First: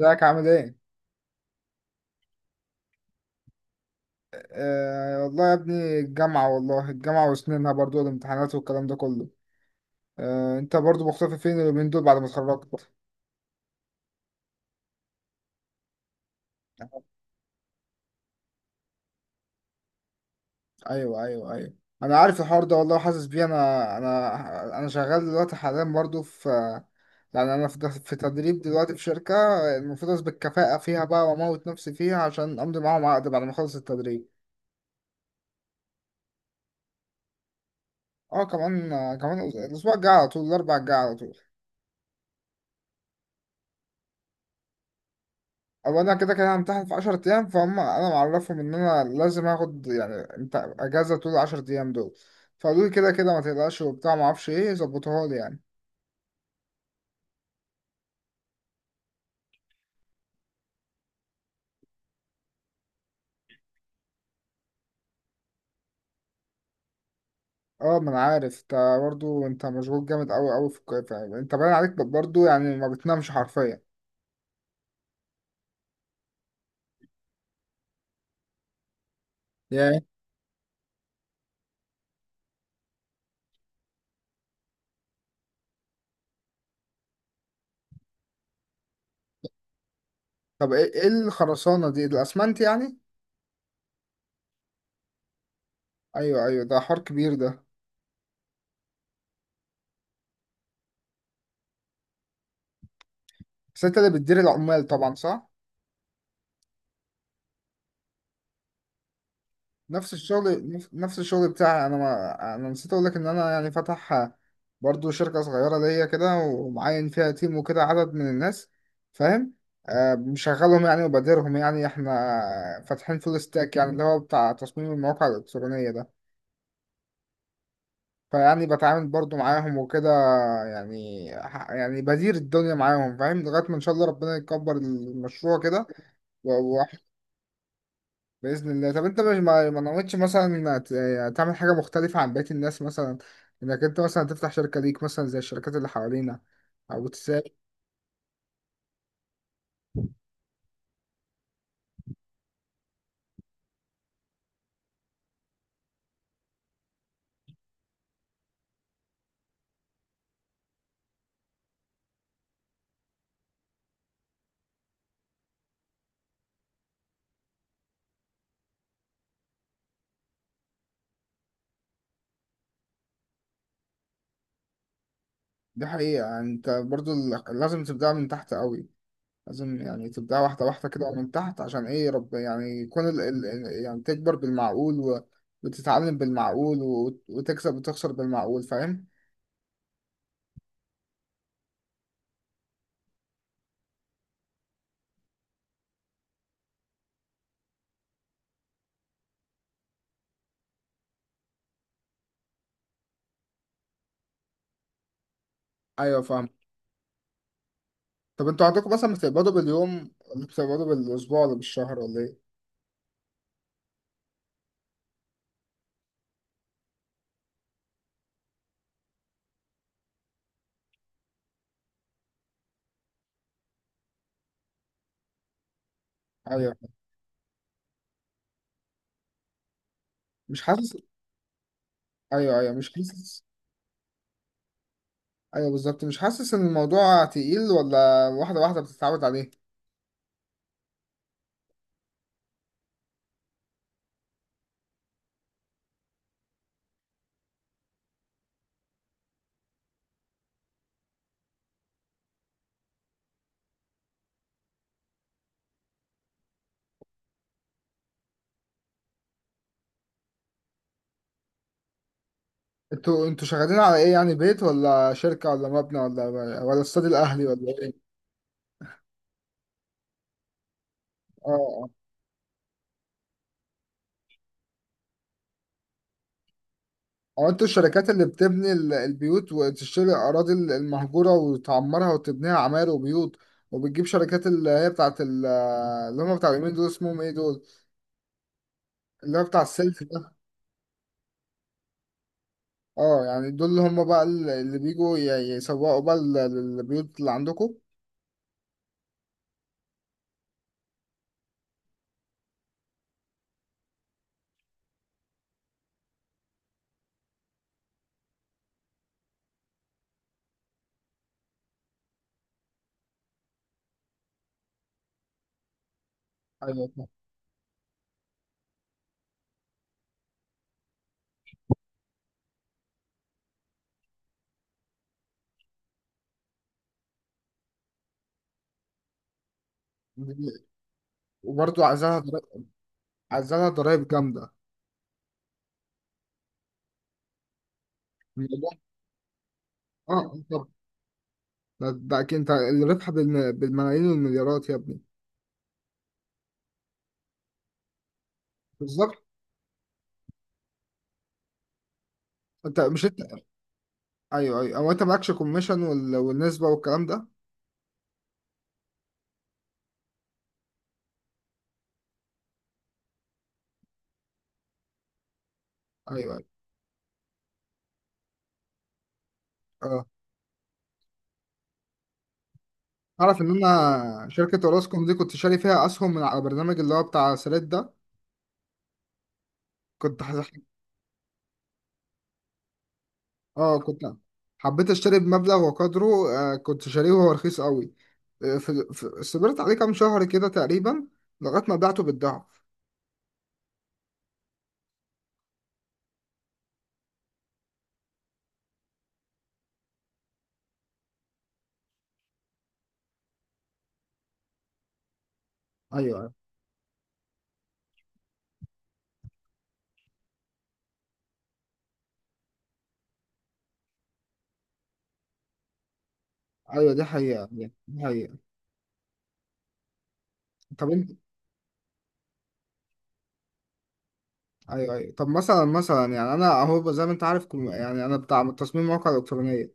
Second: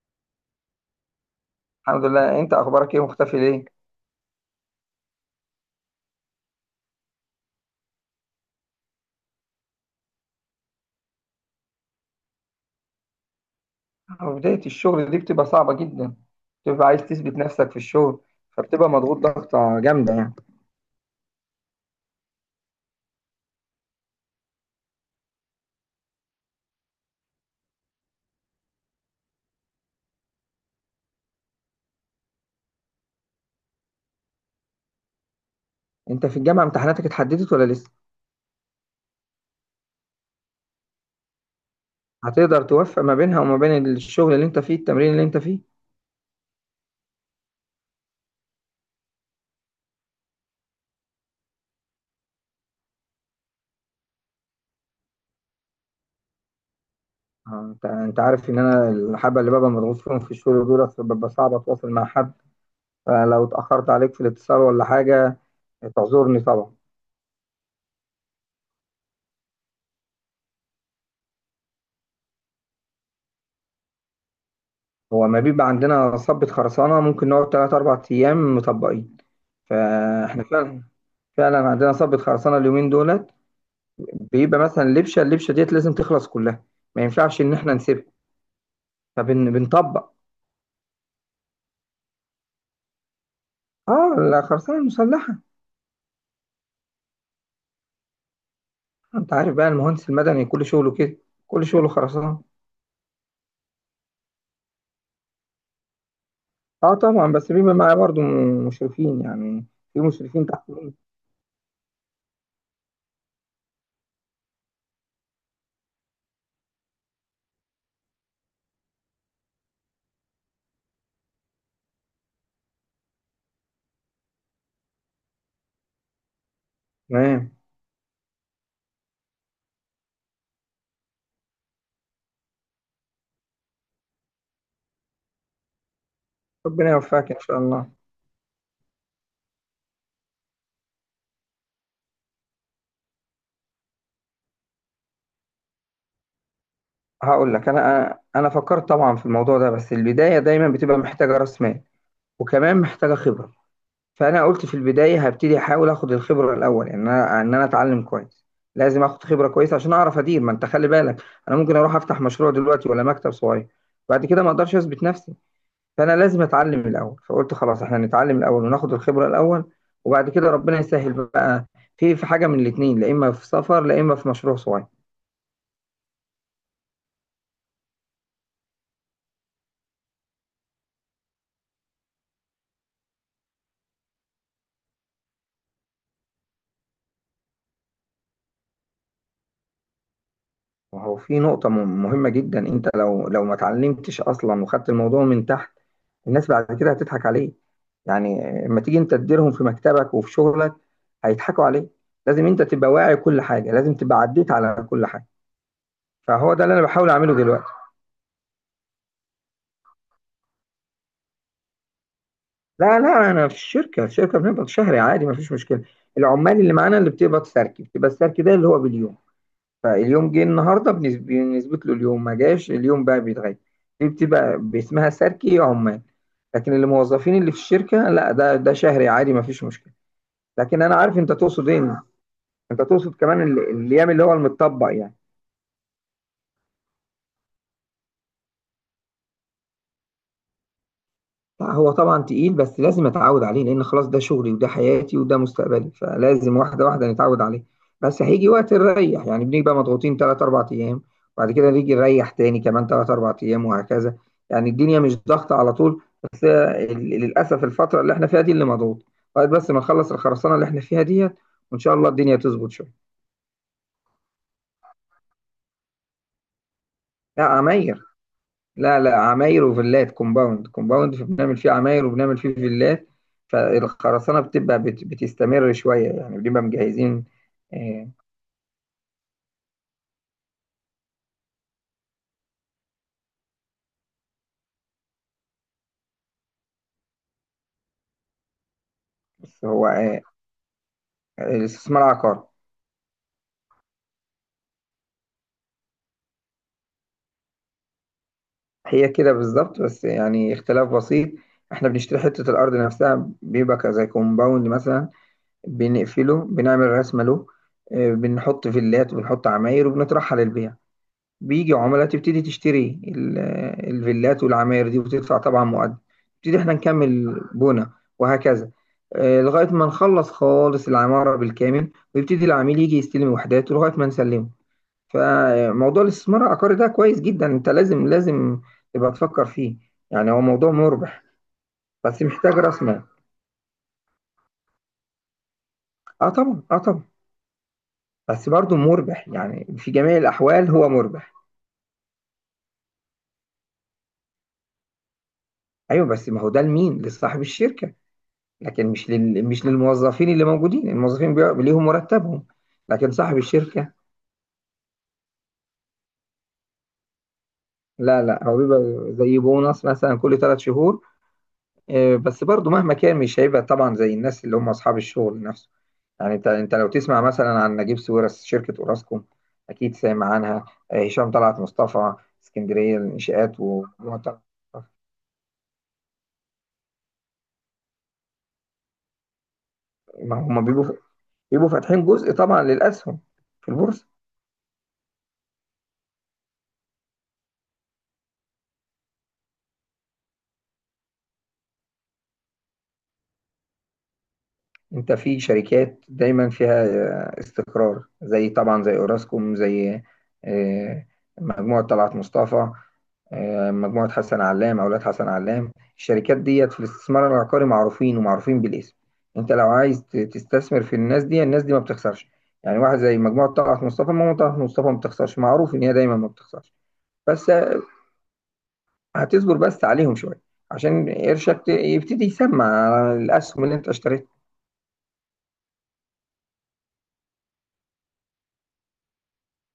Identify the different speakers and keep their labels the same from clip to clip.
Speaker 1: ازيك عامل ايه؟
Speaker 2: الحمد لله، انت اخبارك ايه؟ مختفي ليه؟
Speaker 1: آه والله يا ابني، الجامعة والله، الجامعة وسنينها برضو والامتحانات والكلام ده كله. آه انت برضو مختفي فين اليومين دول بعد ما اتخرجت؟
Speaker 2: بداية الشغل دي بتبقى صعبة جدا. بتبقى عايز تثبت نفسك في الشغل. فبتبقى مضغوط ضغطة جامدة يعني.
Speaker 1: ايوه ايوه ايوه، انا عارف الحوار ده والله وحاسس بيه. انا شغال دلوقتي حاليا برضو في، انا في تدريب دلوقتي في شركة، المفروض اثبت كفاءة فيها بقى واموت نفسي فيها عشان امضي معاهم عقد بعد ما اخلص التدريب.
Speaker 2: انت في الجامعة امتحاناتك اتحددت ولا لسه؟
Speaker 1: اه كمان، كمان الاسبوع الجاي على طول، الاربع الجاي على طول.
Speaker 2: هتقدر توفق ما بينها وما بين الشغل اللي انت فيه، التمرين اللي انت فيه؟
Speaker 1: او انا كده كده همتحن في 10 ايام، فهم انا معرفهم ان انا لازم اخد يعني انت اجازه طول ال 10 ايام دول، فقالوا لي كده كده ما تقلقش وبتاع ما اعرفش ايه، ظبطوها لي يعني.
Speaker 2: اه، انت عارف ان انا الحبة اللي ببقى مضغوط فيهم في الشغل دول، ببقى صعب اتواصل مع حد. فلو اتأخرت عليك في الاتصال ولا حاجة، تعذرني طبعا.
Speaker 1: اه ما انا عارف انت، برضه انت مشغول جامد قوي قوي في الكويت، يعني انت باين عليك برضه يعني ما بتنامش حرفيا.
Speaker 2: هو ما بيبقى عندنا صبة خرسانة ممكن نقعد تلات أربع أيام مطبقين.
Speaker 1: ياه.
Speaker 2: فاحنا فعلا، فعلا عندنا صبة خرسانة اليومين دولت. بيبقى مثلا لبشة، اللبشة ديت لازم تخلص كلها. ما ينفعش إن إحنا نسيبها. فبنطبق.
Speaker 1: طب ايه، إيه الخرسانه دي، الاسمنت يعني؟
Speaker 2: آه، الخرسانة المسلحة.
Speaker 1: ايوه ايوه، ده حوار كبير ده.
Speaker 2: أنت عارف بقى، المهندس المدني كل شغله كده. كل شغله خرسانة.
Speaker 1: بس انت اللي بتدير العمال طبعا، صح؟
Speaker 2: آه طبعا، بس بيبقى معايا برضو مشرفين يعني. في
Speaker 1: نفس
Speaker 2: مشرفين تحت
Speaker 1: الشغل،
Speaker 2: مني.
Speaker 1: نفس الشغل بتاعي انا، ما انا نسيت اقول لك ان انا يعني فاتح برضو شركة صغيرة ليا كده، ومعين فيها تيم وكده، عدد من الناس، فاهم. آه مشغلهم يعني وبديرهم، يعني احنا فاتحين فول ستاك، يعني اللي هو بتاع تصميم المواقع الإلكترونية ده.
Speaker 2: تمام.
Speaker 1: فيعني بتعامل برضو معاهم وكده، يعني بدير الدنيا معاهم فاهم، لغاية ما ان شاء الله ربنا يكبر المشروع كده.
Speaker 2: ربنا يوفقك إن شاء الله.
Speaker 1: بإذن الله. طب انت مش ما نويتش مثلا يعني تعمل حاجة مختلفة عن بقية الناس، مثلا انك انت مثلا تفتح شركة ليك مثلا زي الشركات اللي حوالينا، او تساعد.
Speaker 2: هقول لك، أنا فكرت طبعا في الموضوع ده، بس البداية دايما بتبقى محتاجة رأس مال، وكمان محتاجة خبرة. فانا قلت في البدايه هبتدي احاول اخد الخبره الاول، ان انا اتعلم كويس. لازم اخد خبره كويسه عشان اعرف ادير، ما انت خلي بالك. انا ممكن اروح افتح مشروع دلوقتي ولا مكتب صغير، بعد كده ما اقدرش اثبت نفسي. فانا لازم اتعلم الاول، فقلت خلاص احنا نتعلم الاول وناخد الخبره الاول. وبعد كده ربنا يسهل بقى. في حاجه من الاثنين، لا اما في سفر لا اما في مشروع صغير.
Speaker 1: دي حقيقة، يعني انت برضو لازم تبدأ من تحت قوي، لازم يعني تبدأ واحدة واحدة كده من تحت، عشان ايه رب يعني يكون يعني تكبر بالمعقول و... وتتعلم بالمعقول و... وتكسب وتخسر بالمعقول، فاهم؟
Speaker 2: وهو في نقطة مهمة جدا، انت لو ما اتعلمتش اصلا وخدت الموضوع من تحت، الناس بعد كده هتضحك عليك. يعني، لما تيجي انت تديرهم في مكتبك وفي شغلك، هيضحكوا عليك. لازم انت تبقى واعي كل حاجة، لازم تبقى عديت على كل حاجة.
Speaker 1: ايوه فاهم.
Speaker 2: فهو ده اللي انا بحاول اعمله دلوقتي.
Speaker 1: طب انتوا عندكم مثلا بتقبضوا باليوم ولا بتقبضوا بالاسبوع ولا بالشهر ولا ايه؟
Speaker 2: لا لا، انا في الشركة، الشركة بنقبض شهري عادي، ما فيش مشكلة. العمال اللي معانا اللي بتقبض سركي، بتبقى السركي ده اللي هو باليوم. فاليوم جه النهارده بنثبت له اليوم، ما جاش اليوم بقى بيتغير. دي بتبقى باسمها سركي عمال. لكن
Speaker 1: ايوه.
Speaker 2: اللي موظفين اللي في الشركه، لا، ده شهري عادي، ما فيش مشكله.
Speaker 1: مش
Speaker 2: لكن
Speaker 1: حاسس.
Speaker 2: انا عارف انت تقصد ايه.
Speaker 1: ايوه ايوه،
Speaker 2: انت
Speaker 1: مش
Speaker 2: تقصد كمان
Speaker 1: حاسس.
Speaker 2: الايام اللي هو المتطبق يعني.
Speaker 1: ايوه بالظبط، مش حاسس ان الموضوع تقيل، ولا واحده واحده بتتعود عليه؟
Speaker 2: لا هو طبعا تقيل، بس لازم اتعود عليه، لان خلاص ده شغلي وده حياتي وده مستقبلي، فلازم واحده واحده نتعود عليه. بس هيجي وقت نريح، يعني بنبقى مضغوطين 3 4 ايام، وبعد كده نيجي نريح تاني كمان 3 4 ايام، وهكذا. يعني الدنيا مش ضغطه على طول، بس للاسف الفتره اللي احنا فيها دي اللي مضغوط. لغايه بس ما نخلص الخرسانه اللي احنا فيها ديت، وان شاء الله الدنيا تظبط شويه.
Speaker 1: انتوا شغالين على ايه، يعني بيت ولا شركه ولا مبنى ولا، ولا استاد الاهلي
Speaker 2: لا،
Speaker 1: ولا
Speaker 2: عماير.
Speaker 1: ايه؟
Speaker 2: لا لا، عماير وفيلات، كومباوند، كومباوند بنعمل فيه
Speaker 1: اه.
Speaker 2: عماير وبنعمل فيه فيلات. فالخرسانة بتبقى بتستمر شوية، يعني بنبقى مجهزين.
Speaker 1: اه انتوا الشركات
Speaker 2: آه،
Speaker 1: اللي بتبني البيوت وتشتري الاراضي المهجوره وتعمرها وتبنيها عماير وبيوت، وبتجيب شركات اللي هي اللي هم بتاع اليمين دول، اسمهم ايه دول، اللي هو بتاع
Speaker 2: بس هو
Speaker 1: السيلف ده.
Speaker 2: الاستثمار عقار.
Speaker 1: اه يعني دول اللي هم بقى اللي بيجوا يسوقوا بقى البيوت اللي عندكم.
Speaker 2: هي كده بالظبط، بس يعني اختلاف بسيط. احنا بنشتري حتة الأرض نفسها، بيبقى زي كومباوند مثلا. بنقفله، بنعمل رسمة له. بنحط فيلات وبنحط عماير وبنطرحها للبيع. بيجي عملاء تبتدي تشتري الفيلات والعماير دي وتدفع طبعا مقدم. نبتدي احنا
Speaker 1: ايوه فاهم.
Speaker 2: نكمل بنا. وهكذا. لغاية ما نخلص خالص العمارة بالكامل، ويبتدي العميل يجي يستلم وحداته لغاية ما نسلمه. فموضوع الاستثمار العقاري ده كويس جدا، انت لازم لازم تبقى تفكر فيه. يعني هو موضوع مربح.
Speaker 1: وبرضه
Speaker 2: بس
Speaker 1: عايزاها،
Speaker 2: محتاج راس مال.
Speaker 1: عايزالها ضرايب جامدة
Speaker 2: اه طبعا، اه طبعا. بس
Speaker 1: الموضوع.
Speaker 2: برضه مربح، يعني في
Speaker 1: اه
Speaker 2: جميع
Speaker 1: آه، طب
Speaker 2: الأحوال هو مربح.
Speaker 1: ده ده أكيد أنت الربح بالملايين والمليارات يا ابني.
Speaker 2: ايوه، بس ما هو ده لمين؟ لصاحب الشركة. لكن مش
Speaker 1: بالظبط.
Speaker 2: مش للموظفين اللي موجودين، الموظفين ليهم مرتبهم.
Speaker 1: أنت مش
Speaker 2: لكن صاحب
Speaker 1: أنت،
Speaker 2: الشركة.
Speaker 1: أيوه أيوه، هو أنت معكش كوميشن والنسبة والكلام ده؟
Speaker 2: لا لا، هو بيبقى زي بونص مثلا كل 3 شهور. بس برضو مهما كان مش هيبقى طبعا زي الناس اللي هم أصحاب الشغل نفسه.
Speaker 1: أيوه
Speaker 2: يعني،
Speaker 1: أيوه.
Speaker 2: انت لو تسمع مثلا عن نجيب ساويرس، شركة اوراسكوم، اكيد
Speaker 1: أه
Speaker 2: سامع عنها. هشام طلعت مصطفى، اسكندرية
Speaker 1: أعرف إن
Speaker 2: الانشاءات و
Speaker 1: أنا شركة أوراسكوم دي كنت شاري فيها أسهم، من على برنامج اللي هو بتاع سريت ده، كنت ح-
Speaker 2: ما هم بيبقوا فاتحين جزء طبعا للأسهم في
Speaker 1: أه كنت
Speaker 2: البورصة.
Speaker 1: حبيت أشتري بمبلغ وقدره. آه كنت شاريه وهو رخيص قوي، آه، صبرت عليه كام شهر كده تقريبا، لغاية ما بعته بالضعف.
Speaker 2: انت في شركات دايما فيها استقرار، زي طبعا زي اوراسكوم، زي آه، مجموعة طلعت مصطفى، مجموعة حسن علام، اولاد حسن علام،
Speaker 1: أيوه أيوه.
Speaker 2: الشركات ديت في الاستثمار العقاري معروفين ومعروفين بالاسم. انت لو عايز تستثمر في الناس دي، الناس دي ما بتخسرش. يعني واحد زي مجموعة طلعت مصطفى، مجموعة طلعت مصطفى ما بتخسرش، معروف ان هي دايما ما بتخسرش.
Speaker 1: أيوة، دي حقيقة
Speaker 2: بس
Speaker 1: دي، حقيقة.
Speaker 2: هتصبر بس عليهم شوية،
Speaker 1: طب
Speaker 2: عشان
Speaker 1: انت،
Speaker 2: قرشك يبتدي يسمع على الاسهم اللي انت اشتريتها.
Speaker 1: ايوه ايوه، طب مثلا مثلا، يعني انا اهو زي ما انت عارف، يعني انا بتاع تصميم مواقع الكترونيه،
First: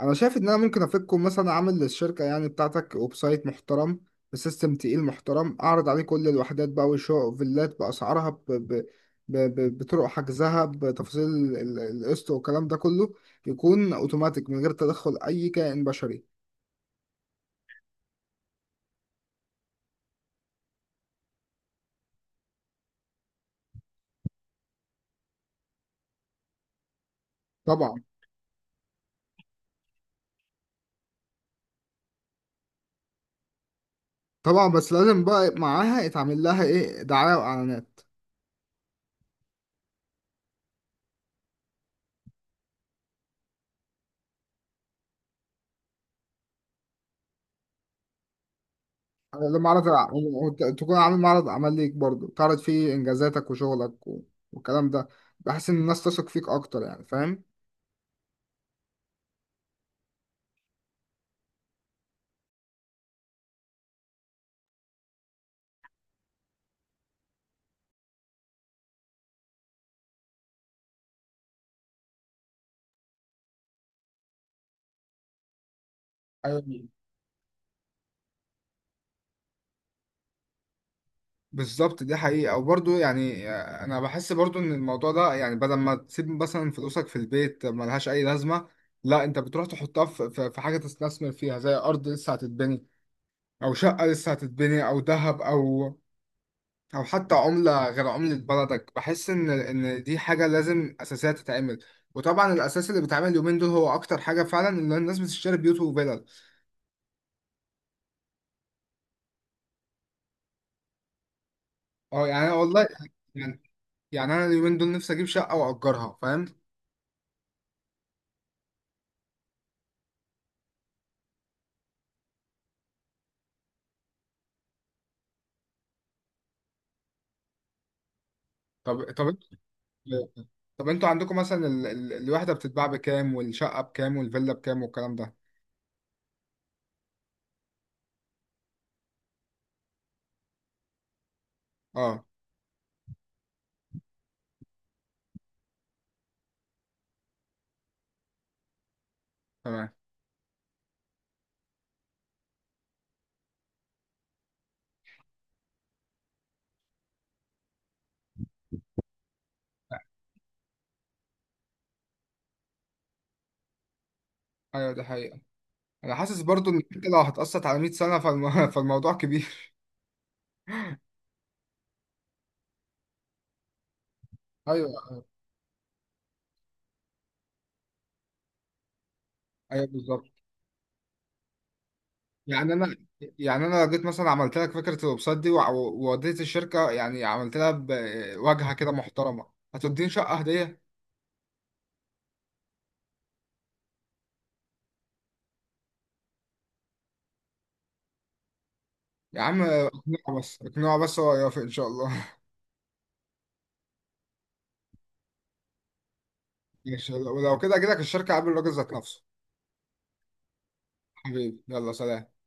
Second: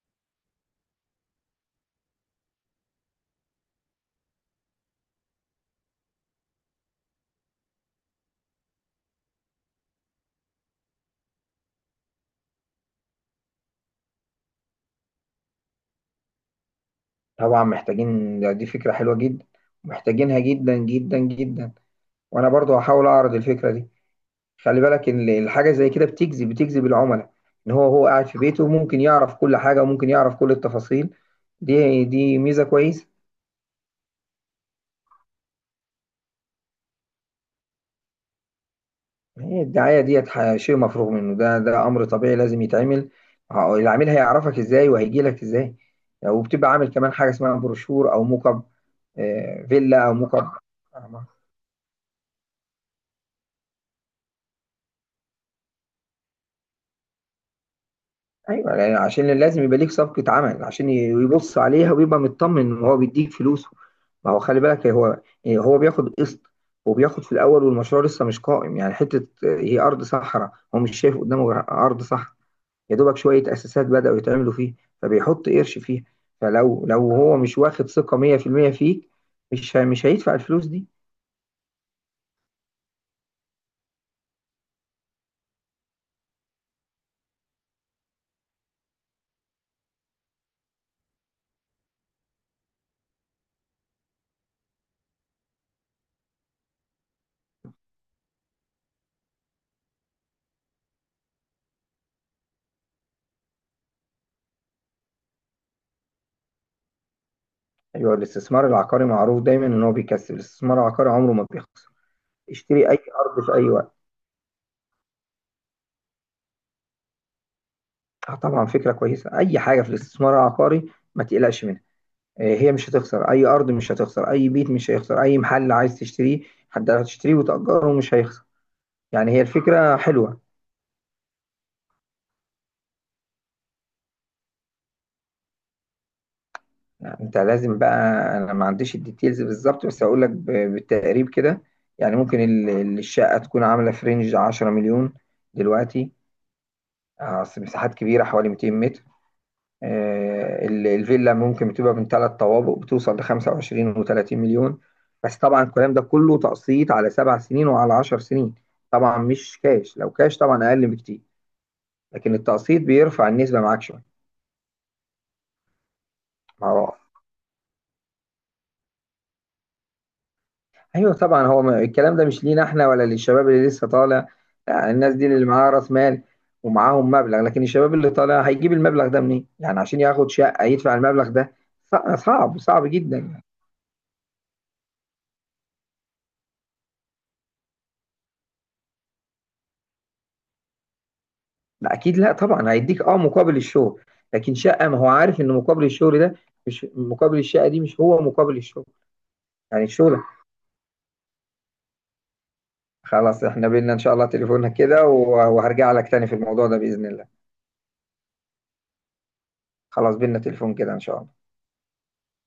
Speaker 1: انا شايف ان انا ممكن افككم مثلا، اعمل للشركه يعني بتاعتك ويب سايت محترم، بسيستم تقيل محترم، اعرض عليه كل الوحدات بقى، وشقق، فيلات، باسعارها بطرق حجزها، بتفاصيل القسط والكلام ده كله، يكون اوتوماتيك من غير تدخل اي كائن بشري.
Speaker 2: طبعا محتاجين، دي فكرة حلوة جدا. محتاجينها جدا جدا جدا. وانا برضو هحاول اعرض الفكرة دي. خلي بالك ان الحاجة زي كده بتجذب العملاء. ان هو
Speaker 1: طبعا.
Speaker 2: هو قاعد في بيته، ممكن يعرف كل حاجة وممكن يعرف كل التفاصيل. دي ميزة كويسة.
Speaker 1: طبعا بس لازم بقى معاها يتعمل لها ايه، دعايه واعلانات.
Speaker 2: هي الدعاية ديت شيء مفروغ منه، ده امر طبيعي لازم يتعمل. العميل هيعرفك ازاي وهيجي لك ازاي؟ وبتبقى عامل كمان حاجة اسمها بروشور او موك اب،
Speaker 1: لما عرض،
Speaker 2: فيلا او موك اب.
Speaker 1: تكون عامل معرض عمل ليك برضه، تعرض فيه انجازاتك وشغلك والكلام ده، بحس ان الناس تثق فيك اكتر يعني، فاهم.
Speaker 2: ايوه، يعني عشان لازم يبقى ليك صفقه عمل عشان يبص عليها ويبقى مطمن وهو بيديك فلوسه. ما هو خلي بالك، هو يعني هو بياخد قسط، وبياخد في الاول والمشروع لسه مش قائم، يعني حته هي ارض صحراء، هو مش شايف قدامه غير ارض صحراء. يا دوبك شويه اساسات بداوا يتعملوا فيه. فبيحط قرش فيها.
Speaker 1: ايوه
Speaker 2: فلو هو مش واخد ثقه 100% فيك، مش هيدفع الفلوس دي.
Speaker 1: بالظبط، دي حقيقة. وبرضه يعني آه، أنا بحس برضه إن الموضوع ده يعني بدل ما تسيب مثلا فلوسك في البيت ملهاش أي لازمة، لا أنت بتروح تحطها في في حاجة تستثمر فيها، زي أرض لسه هتتبني، أو شقة لسه هتتبني، أو ذهب، أو او حتى عملة غير عملة بلدك، بحس ان دي حاجة لازم اساسية تتعمل. وطبعا الاساس اللي بيتعمل اليومين دول هو اكتر حاجة فعلا، ان الناس بتشتري بيوت وفلل.
Speaker 2: ايوه، الاستثمار العقاري معروف دايما ان هو بيكسب، الاستثمار العقاري عمره ما بيخسر.
Speaker 1: اه يعني أنا والله،
Speaker 2: اشتري اي ارض في
Speaker 1: يعني،
Speaker 2: اي وقت.
Speaker 1: يعني انا اليومين دول نفسي اجيب شقة واجرها، فاهم.
Speaker 2: اه طبعا، فكرة كويسة. أي حاجة في الاستثمار العقاري ما تقلقش منها. هي مش هتخسر أي أرض، مش هتخسر أي بيت، مش هيخسر أي محل عايز تشتريه. حد هتشتريه وتأجره مش هيخسر.
Speaker 1: طب طب
Speaker 2: يعني هي
Speaker 1: انت،
Speaker 2: الفكرة حلوة.
Speaker 1: طب انتوا عندكم مثلا الوحدة بتتباع بكام، والشقة بكام، والفيلا بكام، والكلام ده؟
Speaker 2: يعني أنت لازم بقى، أنا ما عنديش الديتيلز بالظبط، بس هقول لك بالتقريب كده. يعني
Speaker 1: اه.
Speaker 2: ممكن الشقة تكون عاملة في رينج 10 مليون دلوقتي. أصل مساحات كبيرة، حوالي 200 متر.
Speaker 1: تمام.
Speaker 2: الفيلا ممكن بتبقى من ثلاث طوابق، بتوصل ل 25 و30 مليون. بس طبعا الكلام ده كله تقسيط على 7 سنين وعلى 10 سنين. طبعا مش كاش، لو كاش طبعا اقل بكتير. لكن التقسيط بيرفع النسبه معاك شويه.
Speaker 1: ايوه دي حقيقة. انا حاسس برضو
Speaker 2: مع
Speaker 1: ان
Speaker 2: بعض.
Speaker 1: انت لو هتقسط على 100 سنة فالموضوع كبير.
Speaker 2: ايوه طبعا، هو الكلام ده مش لينا احنا ولا للشباب اللي لسه طالع. لا،
Speaker 1: ايوه
Speaker 2: الناس دي اللي معاها راس مال، ومعاهم مبلغ، لكن الشباب اللي طالع هيجيب المبلغ ده منين؟ يعني
Speaker 1: ايوه
Speaker 2: عشان
Speaker 1: بالظبط.
Speaker 2: ياخد شقه يدفع المبلغ ده. صعب
Speaker 1: يعني
Speaker 2: صعب
Speaker 1: انا،
Speaker 2: جدا.
Speaker 1: يعني انا لو جيت مثلا عملت لك فكره الويب سايت دي ووديت الشركه، يعني عملت لها بواجهه كده محترمه، هتديني شقه هديه.
Speaker 2: لا اكيد، لا طبعا هيديك مقابل الشغل. لكن شقه، ما هو عارف ان مقابل الشغل ده مش مقابل الشقه، دي مش هو مقابل الشغل.
Speaker 1: يا عم
Speaker 2: يعني الشغل.
Speaker 1: اقنعه بس، اقنعه بس هو يوافق ان شاء الله.
Speaker 2: خلاص احنا بينا، ان شاء الله تليفوننا كده، وهرجع لك تاني في الموضوع ده باذن
Speaker 1: ماشي،
Speaker 2: الله.
Speaker 1: ولو كده اجي لك الشركه قبل الراجل ذات نفسه.
Speaker 2: خلاص بينا تليفون كده ان شاء الله.
Speaker 1: حبيبي يلا سلام.